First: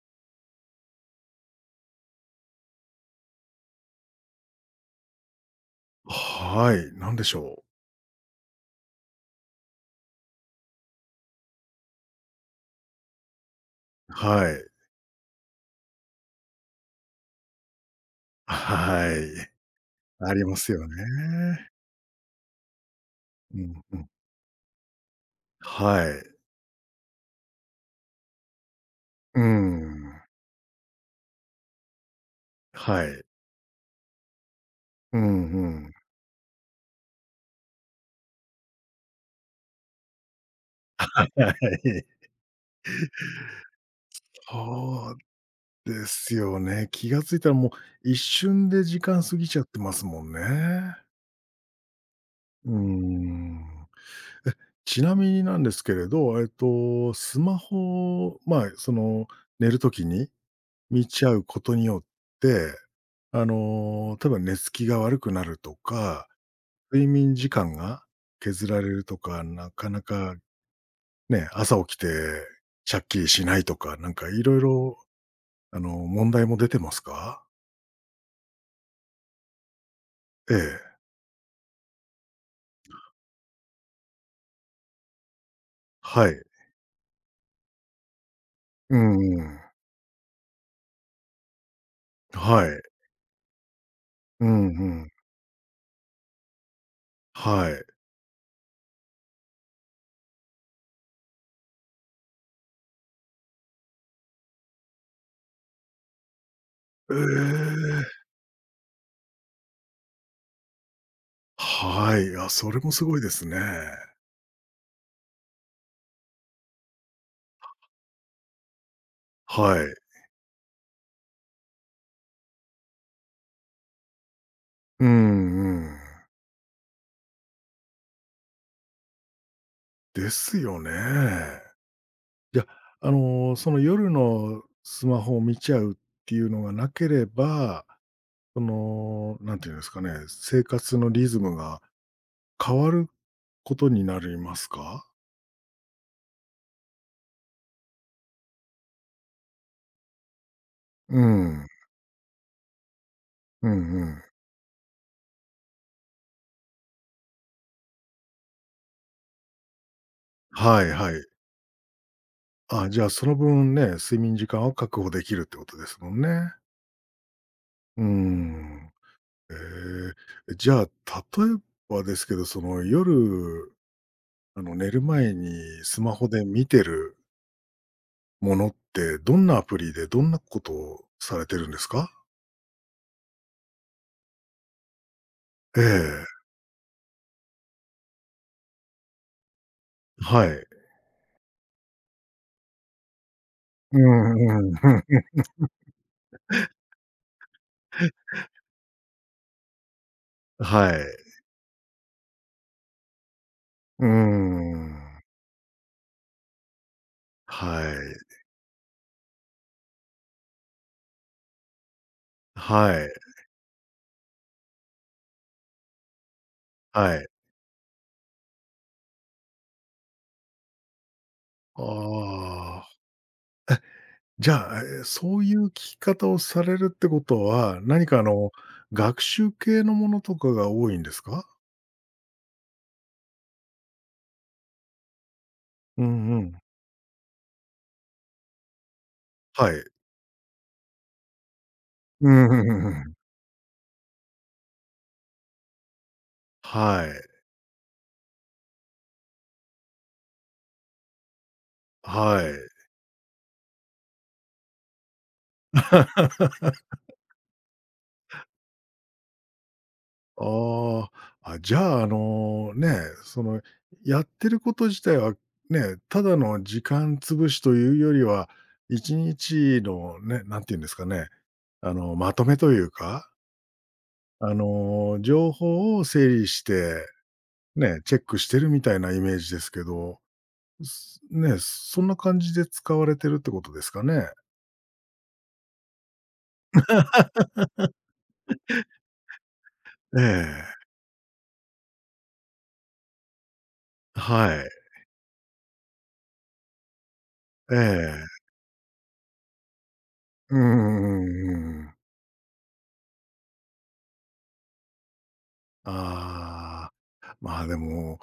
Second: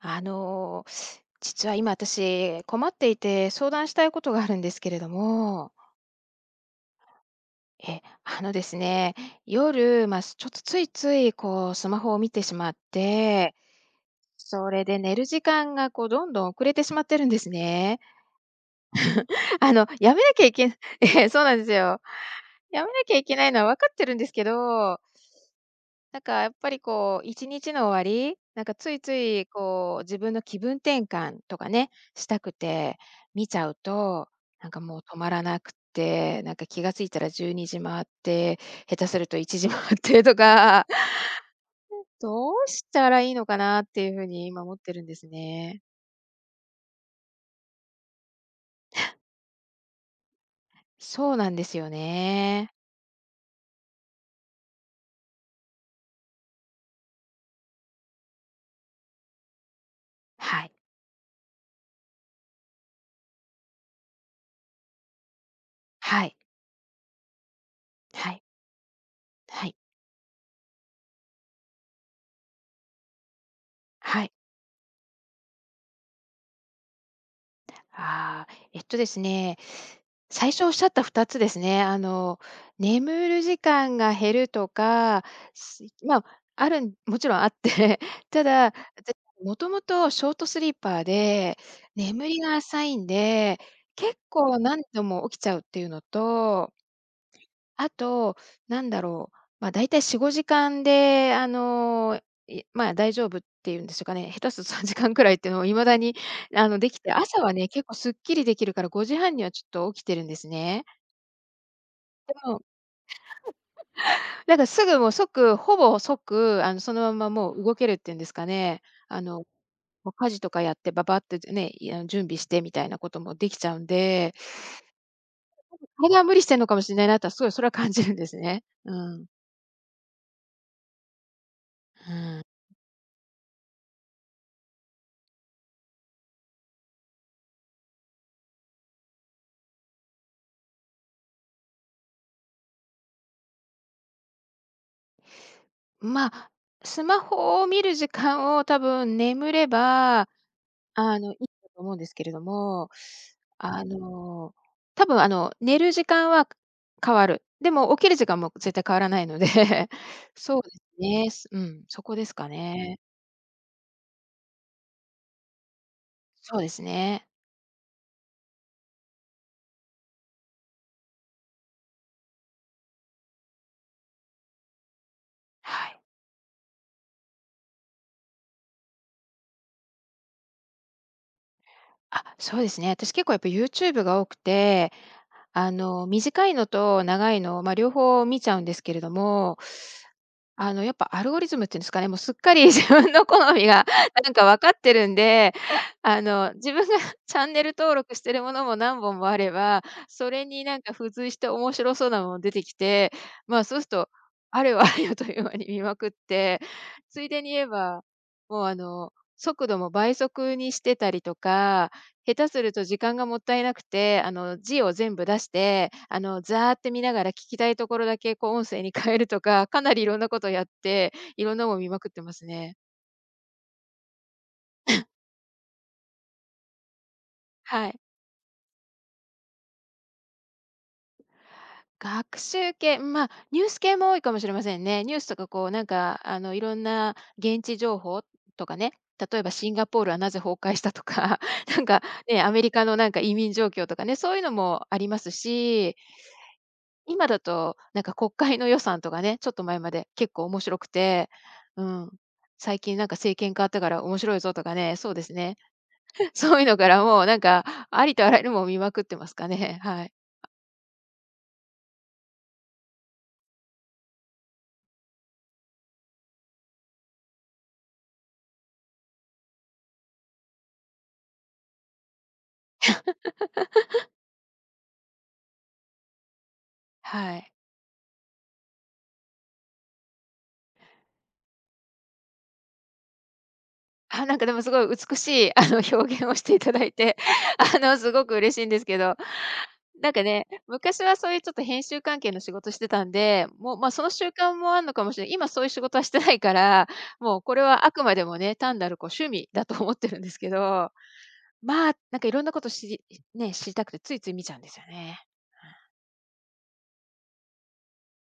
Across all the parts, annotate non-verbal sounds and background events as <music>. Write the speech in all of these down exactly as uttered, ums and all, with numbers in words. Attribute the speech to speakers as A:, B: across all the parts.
A: あの、実は今私困っていて相談したいことがあるんですけれども、
B: はい、なんでしょう。
A: え、あのですね、夜、まあ、ちょっとついついこうスマホを見てしまって、
B: はい。
A: それで寝る時間がこうどんどん遅れてしまってるんですね。
B: はい。
A: <laughs> あの、やめな
B: あ
A: き
B: り
A: ゃい
B: ます
A: け
B: よ
A: <laughs> え、そうなんで
B: ね。
A: すよ。やめなきゃいけない
B: う
A: のは分
B: ん
A: かっ
B: う
A: て
B: ん。
A: るんですけど、
B: は
A: なん
B: い。
A: かやっぱりこう、いちにちの終わり、なんかついつ
B: う
A: いこう、
B: ん。
A: 自分の気分転換とかね、したくて
B: はい。
A: 見ちゃうと、なんかもう止
B: う
A: まら
B: ん
A: な
B: う
A: く
B: ん。
A: て、なんか気がついたらじゅうにじ回って、下手するといちじ回ってとか。
B: はい。
A: <laughs> どうしたらいいのかなっていう風に今思ってるん
B: そ
A: で
B: う
A: すね。
B: ですよね。気がついたらもう一瞬で時間過ぎちゃってますもんね。
A: そうなんですよ
B: う
A: ね。
B: ーん。え、ちなみになんですけれど、えっと、スマホ、まあ、その、寝るときに
A: はい、
B: 見ちゃうことによって、あの、多分寝つきが悪くなると
A: は
B: か、
A: い、
B: 睡眠時間が
A: はい、
B: 削られるとか、
A: は
B: な
A: い、
B: かなかね、朝起きてシャッキリしないとか、なん
A: は
B: か
A: い。
B: いろいろあの、問題も出てますか？
A: ああ、えっとですね、最
B: え
A: 初おっしゃっ
B: え、
A: たふたつですね。あの、眠る時間が減るとか、すまあ、
B: はい。
A: あるんもちろんあって、<laughs> ただ、
B: う
A: 私
B: んう
A: も
B: ん。
A: ともとショートスリーパーで、眠りが
B: はい。
A: 浅いんで、結
B: う
A: 構
B: んう
A: 何度
B: ん。
A: も起きちゃうっていうのと
B: はい。
A: あと、なんだろう、まあ、だいたいよん、ごじかんで、あの、いまあ、大丈夫っていうんですかね、下手するとさんじかんくらいっていうのを未だに、あの、できて、
B: え
A: 朝はね、結構すっ
B: え、
A: きりできるからごじはんにはちょっと起きてるんですね。
B: はい。
A: で
B: あ、
A: も、
B: それもすごいですね。
A: なんかすぐもう即、ほぼ即、あの、そのままもう動けるっていうんですかね、あの、
B: はい。
A: もう家事とかやってばばってね、いあの、準備してみたいなこともできちゃうんで、
B: うんうん。
A: 体は無理してるのかもしれないなとはすごいそれは感じるんですね。うん。
B: ですよね。
A: うん。
B: いや、あの、その夜のスマホを見ちゃうっていうのがなければ、その、なんていうんですかね、生活のリズムが変わることになりますか？
A: まあ、スマホを見る時間を多分眠れば、あ
B: う
A: の、いい
B: ん。
A: と思うんですけれども、
B: う
A: あ
B: んうん。
A: の、多分あの、寝る時間は変わる。でも起きる時間も絶対変わらないので、<laughs> そうで
B: はいはい。
A: すね。うん、そこですか
B: あ、
A: ね。
B: じゃあ、その分ね、睡眠時間を確保できるってことですもんね。
A: そうですね。
B: うん。ええ、じゃあ、例えばですけど、その夜、あの、寝る前に
A: はい。
B: スマホで見てるものって、どんなアプリでどんなことをされてるんですか？
A: あ、そうですね。私結構やっぱ ユーチューブ が多くてあ
B: え
A: の、
B: え、
A: 短いのと長いの、まあ、両方見ちゃうんですけれども、
B: はい。
A: あの、やっぱアルゴリズムっていうんですかね、もうすっかり <laughs> 自分の好みが
B: う
A: な
B: ん
A: ん
B: う
A: か
B: ん
A: 分
B: う
A: かってるん
B: ん。
A: で、あの、自分が <laughs> チャンネル登録してるものも何本もあれば、それになん
B: は
A: か付
B: い。
A: 随して面白そうなもの出てきて、まあ、そうする
B: うー
A: と、あれは <laughs>
B: ん。
A: あれよという間に見まくって、ついでに言え
B: は
A: ば、
B: い。
A: もうあの、速度も倍速にしてたりとか下手すると
B: は
A: 時
B: い。
A: 間がもったいなくて、あの、字を全部出して、あの、ざーって見な
B: は
A: が
B: い。
A: ら聞きたいところだけ、こう、音声に変えるとか、かなりいろんなことやって、いろんなもん
B: あ
A: 見まくってますね。
B: あ。じゃあ、え、そういう聞き方をされるってことは、
A: はい。
B: 何かあの、学習系のものとかが多いんですか？
A: 学習系、まあ、ニュース系も多いかもしれませんね。ニュースとかこう、なん
B: う
A: か、
B: んう
A: あの、
B: ん。
A: いろんな現地情報とかね、例えばシ
B: は
A: ン
B: い。
A: ガポールはなぜ崩壊したとか、<laughs> なんか
B: う
A: ね、
B: ん、
A: ア
B: ふ
A: メ
B: ん
A: リ
B: ふん
A: カ
B: ふ
A: のなん
B: ん。
A: か移民状況とかね、そういうのもありますし、
B: はい。
A: 今だと、なんか国会の予算とかね、ちょっと前まで結構面白くて、うん、
B: はい。
A: 最近なんか政権変わったから面白いぞとかね、そうですね。<laughs> そういうのからもうなんか、ありとあらゆるものを見まくってますかね。はい。
B: ああ、あ、じゃあ、あの、ね、その、やってること自体はね、ただの時間潰しというよりは、いちにちのね、なんていうんですかね、あの、まとめというか、あの、情報を整理して、
A: はい。
B: ね、チェックしてるみたいなイメージですけど、すね、そんな感じで使われてるってことですかね？
A: あ、なんかでもすごい美しいあの表現をしていただいて、<laughs> あのすごく嬉しいんですけど、なん
B: え
A: かね、
B: え、
A: 昔はそういうちょっと編集関係の仕事してたんで、もう、ま、その習慣
B: はい、
A: もあんのかもしれない。今そういう仕事はしてないから、もうこれ
B: え
A: はあくまでも
B: え。
A: ね、単なるこう趣味だと思ってるんですけ
B: うう
A: ど。
B: んうんうんう
A: まあ、
B: ん。
A: なんかいろんなこと知りね、知りたくてついつい見ちゃうんですよね。
B: ああ、まあ、でも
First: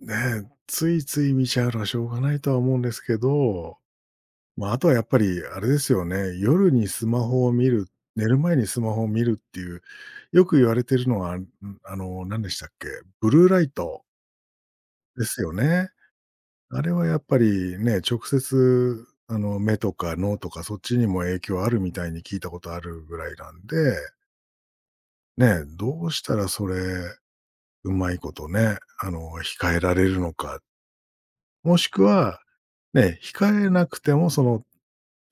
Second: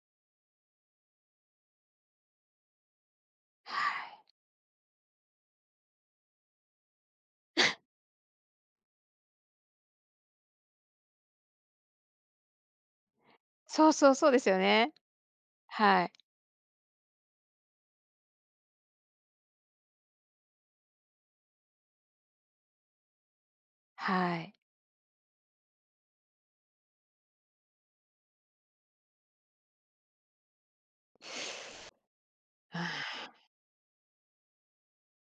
B: ねえ、ついつい見ちゃうのはしょうがないとは思うんですけ
A: うん、
B: ど、
A: はい。
B: まあ、あとはやっぱりあれですよね、夜にスマホを見る、寝る前にスマホを見るっていう、よく言われてるのは、んあの、何でしたっけ、ブルーライ
A: そう
B: ト
A: そうそうですよね。
B: ですよね。
A: はい。
B: あれはやっぱりね、直接、あの、目とか脳とかそっちにも影響あるみたいに聞いたことあるぐらいなんで、
A: はい。
B: ねえ、どうしたらそれ、うまいことね、あの、控えられるのかもしくは、
A: う
B: ね、
A: ん。
B: 控えなくても、その、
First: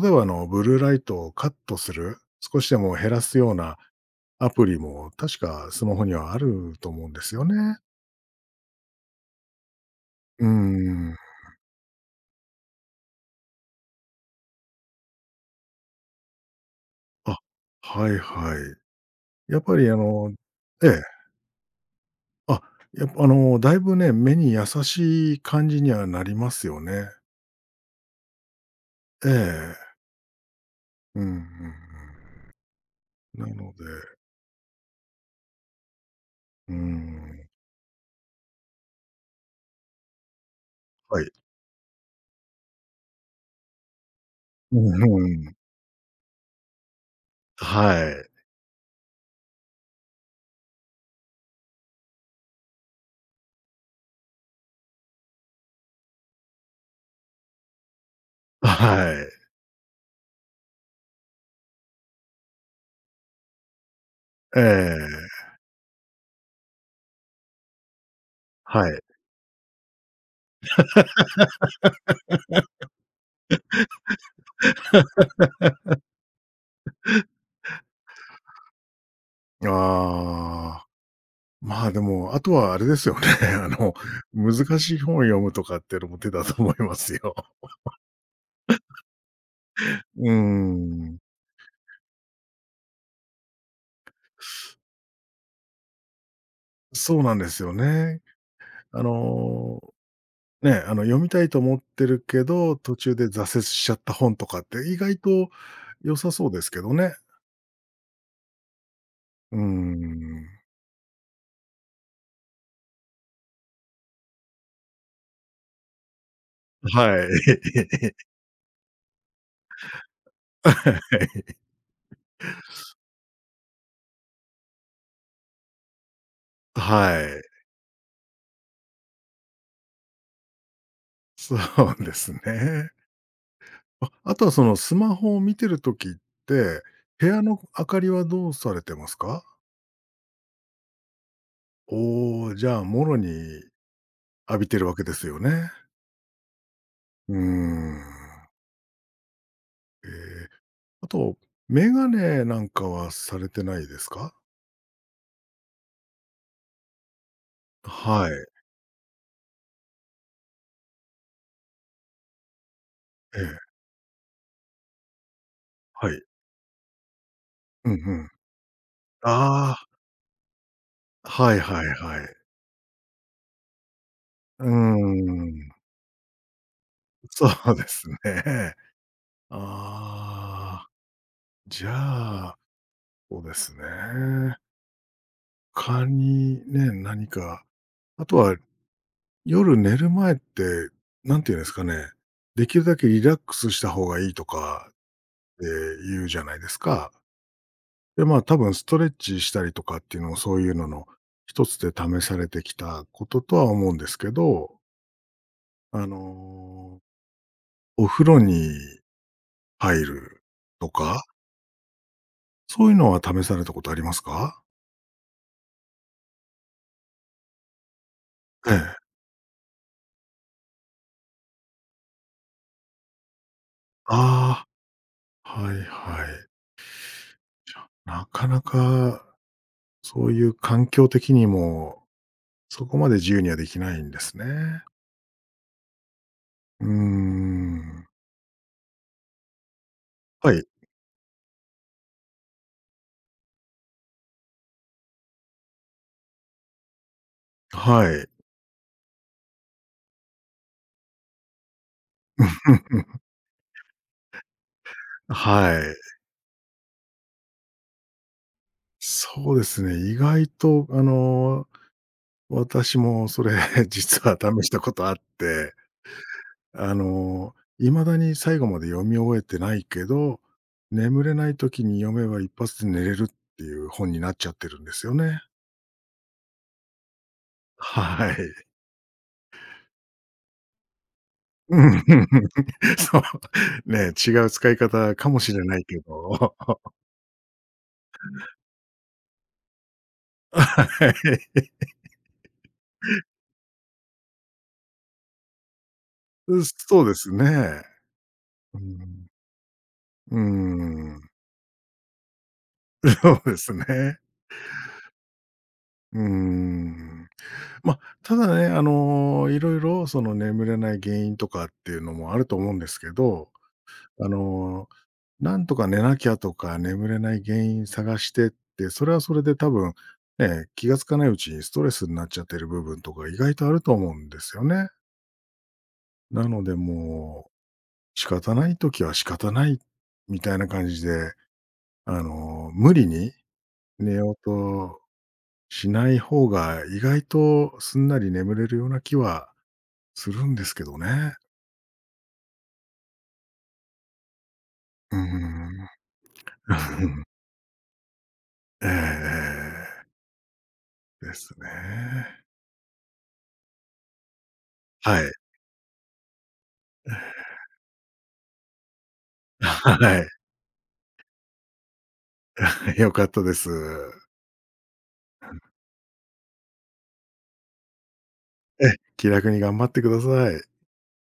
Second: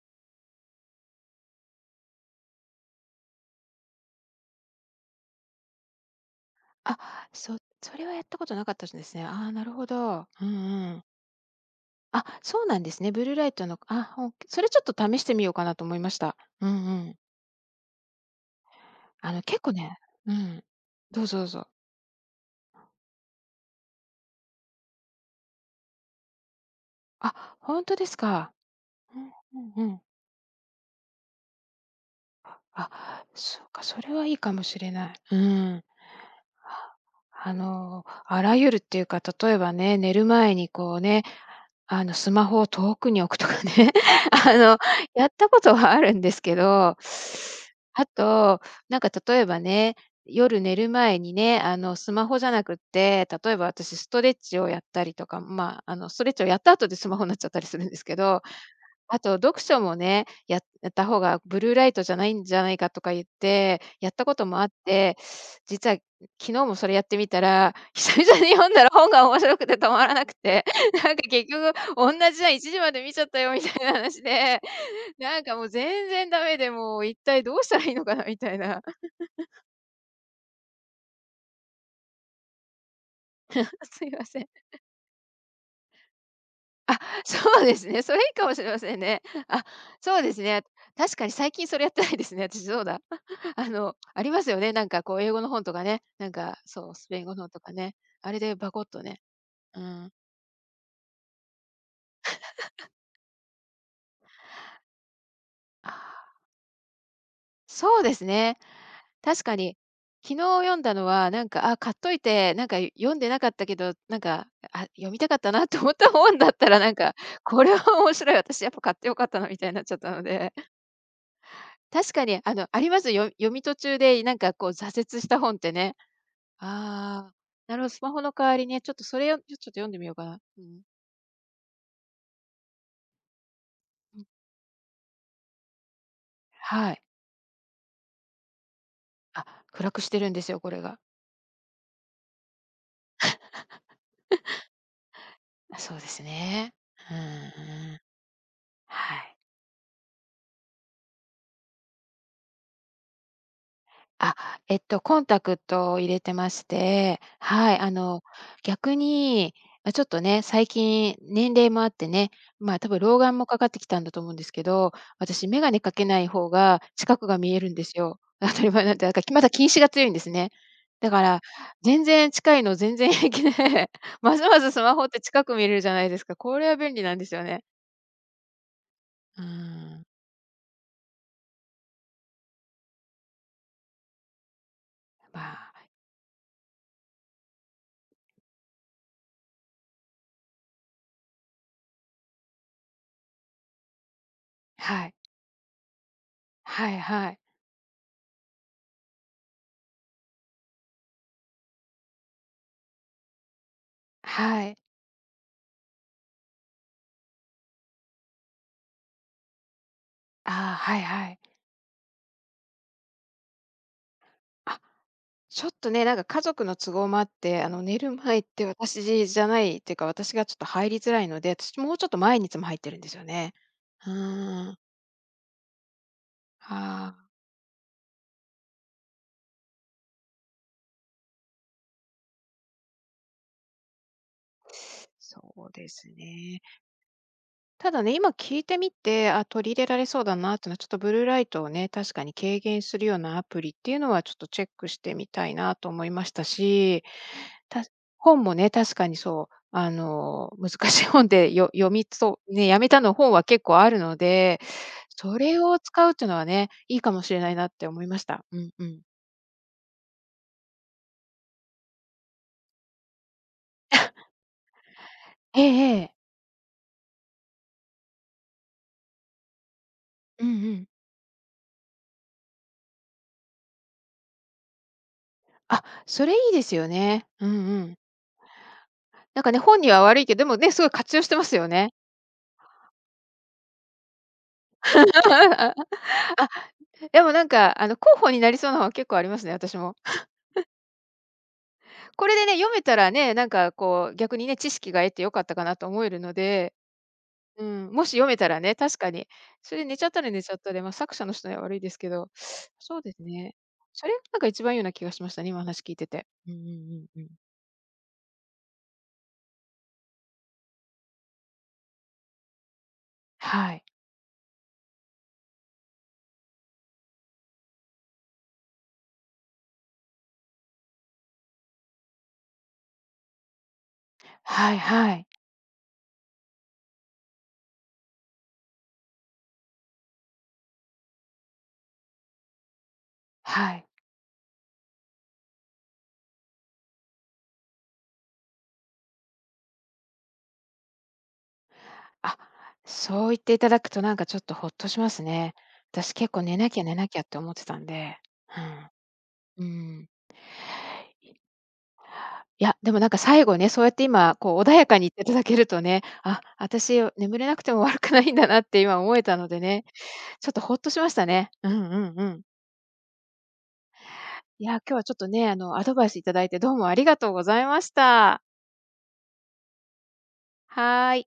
B: 例えばあの、ブルーライトをカットする、少しでも減らすようなアプリも確かスマホにはあると
A: あ、
B: 思うんですよ
A: そ
B: ね。
A: それはやったことなかったですね。ああ、なるほど。
B: う
A: う
B: ー
A: んうん。
B: ん。
A: あ、そうなんですね。ブルーライトのあ、ほんそれちょっと試してみようかなと思いました。うんうん。
B: あ、はいはい。
A: あの、
B: や
A: 結
B: っ
A: 構
B: ぱりあ
A: ね
B: の
A: うん。
B: ええ。
A: どうぞどうぞ。
B: あ、やっぱあの、だいぶね、目に優しい感じにはなりますよね。
A: あ、本当ですか。う
B: え
A: んうん
B: え。
A: うん。
B: うんうん
A: あ、
B: うん。な
A: そ
B: の
A: うか、
B: で、
A: それはいいかもしれない。うん。
B: うーん、
A: あの、あらゆるっていうか、例えばね、寝る前にこう
B: は
A: ね、
B: い。
A: あの、スマホを遠くに置くとかね、<laughs> あ
B: う
A: の、
B: ん
A: や
B: う
A: った
B: ん。
A: ことはあるんですけど、
B: は
A: あ
B: い。
A: と、なんか例えばね、夜寝る前にね、あの、スマホじゃなくって、例えば私ストレッチをやったりとか、まあ、あの、ストレッチをやった後でスマホになっちゃったりするんですけどあと
B: は
A: 読書もね、ややった方がブルーライトじゃないんじゃないかとか言って、やったこと
B: い。
A: も
B: え
A: あって、
B: え。
A: 実は昨日もそれやってみたら、<laughs> 久々に読んだ
B: は
A: ら
B: い。
A: 本が面白くて止まらなくて、<laughs> なんか結局おんなじじゃん、いちじまで見ちゃったよみたいな話で、なんかもう全然ダメで、もう一体どうしたらいいのかなみたいな。
B: ああ、まあ、でも、あとはあれですよね、<laughs> あ
A: <laughs>
B: の、
A: すいません。
B: 難しい本を読むとかっていうのも手だと思いま
A: あ、
B: すよ。
A: そうですね。それいいかもしれませんね。あ、
B: <laughs>
A: そう
B: うー
A: ですね。確
B: ん、
A: かに最近それやってないですね。私そうだ。<laughs> あの、ありますよね。なんかこう英語の本とかね。なんか、そう、スペ
B: そう
A: イン
B: な
A: 語
B: ん
A: の
B: で
A: 本と
B: すよ
A: かね。
B: ね。
A: あれでバコッ
B: あ
A: とね。う
B: の、
A: ん。
B: ね、あの、読みたいと思ってるけど、途中で挫折しちゃった本とかって意外と
A: あ、
B: 良さそうですけどね。
A: そうですね。確
B: う
A: か
B: ー
A: に。昨日
B: ん。
A: 読んだのは、なんか、あ、買っといて、なんか読んでなかったけど、なんか、あ、読みたかったなと思った本だったら、なんか、
B: は
A: これは
B: い。
A: 面白い、私やっぱ買ってよかったなみたいになっちゃったので。
B: <laughs>
A: 確かに、あの、あります。よ読み途中で、なんかこう挫折した本ってね。
B: は
A: ああ、
B: い。
A: なるほど、スマホの代わりに、ちょっとそれを、ちょっと読んでみようかな。うん。
B: そう <laughs> ですね。あ、
A: うん。
B: あとはそのスマホを見てる時って、
A: はい。
B: 部屋の明かりはどうされてますか？
A: あ、暗くしてるんですよ、これが。
B: おお、じゃあ、もろに浴びてるわけですよね。
A: あ、そうですね。う
B: うーん。
A: ん。はい。
B: ええ、あと、眼鏡なんかはされてないです
A: あ、
B: か？
A: えっと、コンタクトを入れてまして、はい、あの、
B: はい。
A: 逆に、ま、ちょっとね、最近年齢もあってね、まあ、多分老眼
B: え
A: もか
B: え、
A: かってきたんだと思うんですけど、私眼鏡かけ
B: はい。
A: ない方が近くが見えるんで
B: うんう
A: すよ。
B: ん。
A: <laughs> 当たり前なんで、なんか、まだ近
B: あ
A: 視が強いんですね。だか
B: あ、
A: ら、
B: はいはい
A: 全
B: は
A: 然
B: い。
A: 近いの全然平気で、<laughs> ますま
B: うー
A: すスマホって近く見
B: ん、
A: れるじゃないですか。これは便利なんですよ
B: そ
A: ね。
B: うですね。<laughs>
A: うん、
B: ああ、じゃあ、そうですね。
A: まあ、
B: 他にね、何か、あとは夜寝る前って、なんていうんですかね、できるだけリラックスした方がいいとかっ
A: はい。
B: て言うじゃないです
A: はい
B: か。
A: はい。
B: で、まあ、多分ストレッチしたりとかっていうのも、そういうのの一つで試されてきたこととは思うんですけ
A: は
B: ど、
A: い。
B: あの、お風呂に入る
A: ああ、
B: と
A: はい
B: か、
A: はい。
B: そういうのは試されたことありますか？
A: あちょっとね、なんか家族の都合もあって、あの、寝る前って
B: ええ。
A: 私じゃないっていうか、私がちょっと入りづらいので、私もうちょっと前にいつも入ってるんですよね。う
B: あ
A: ーん。
B: あ、はいはい。
A: はあ。
B: なかなかそういう環境的にも、そこまで自由にはできないんですね。
A: そうですね。
B: うー
A: ただ
B: ん。
A: ね、今聞いてみて、あ、取り入れられそうだ
B: は
A: なっ
B: い。
A: ていうのは、ちょっとブルーライトをね、確かに軽減するようなアプリっていうのはちょっとチェックしてみたいなと思いましたし、た
B: はい。
A: 本もね、確かにそう、あの、<laughs> 難しい本でよ読みそうね、やめたの
B: <laughs>
A: 本は結構あるので、それを
B: はい。
A: 使うっていうのはね、いいかもしれないなって思いました。うんうん。
B: そうですね、意外とあの、私もそれ <laughs> 実は試したことあっ
A: え
B: て、
A: えええ。
B: あの、いまだに最後まで読み終えてないけど、
A: うんうん。
B: 眠れない時に読めば一発で寝れるっていう本になっちゃってるんですよね。
A: あ、それいいですよね。うんうん。
B: はい。<laughs>
A: なんかね、本には悪いけど、でもね、すごい活用してますよ
B: う
A: ね。
B: ん、そう。ね、違う使い
A: <laughs>
B: 方かもしれ
A: あ、
B: ないけど。<laughs>
A: でもなんか、あの、候補になりそうな本結構ありますね、私も。
B: はい。
A: これでね、読めたらね、なんかこう、逆にね、知識が得て良かったかなと思えるので
B: そうです
A: う
B: ね。
A: ん、もし読めたらね、
B: う
A: 確か
B: ん。
A: に。それで寝ちゃったら
B: うー
A: 寝ちゃったで、まあ、作
B: ん、
A: 者の人には悪いですけど、<sniffs> そう
B: <laughs>
A: です
B: そう
A: ね。
B: です
A: それが
B: ね。
A: なんか一番いいような気がしましたね、今話聞いて
B: うー
A: て。うんうんうんう
B: ん。
A: ん。
B: まあ、ただね、あの、いろいろその眠れない原因とかっていうのもあると思うんですけど、
A: はい。
B: あの、なんとか寝なきゃとか、眠れない原因探してって、それはそれで多分、ね、気が付かないうちにストレスになっちゃってる部分とか意外とあると思うんですよ
A: はい
B: ね。
A: はい。
B: なのでもう、仕方ない時は仕方ないみたいな感じで、あの、無理に
A: はい。
B: 寝ようとしない方が意外とすんなり眠れるような気はするんですけどね。
A: あ、そう言っていただくとなんかちょっとほっとしま
B: うー
A: すね。
B: ん。
A: 私結構寝なきゃ寝なきゃっ
B: <laughs>
A: て思ってたんで。う
B: え
A: ん。
B: えええ
A: うん。
B: えですね。
A: いや、でもなんか最後ね、そうやって今こう穏やかに言っ
B: は
A: てい
B: い。
A: ただけるとね、あ、私眠れ
B: <laughs>
A: なくても悪くないんだなって今思えたのでね、
B: はい。
A: ちょっとほっとしましたね。うんうんうん。
B: 良かったです。
A: いや、今日はちょっとね、あの、アドバイスいただいてどうもありがとうございました。
B: え、気楽に頑張ってください。
A: はーい。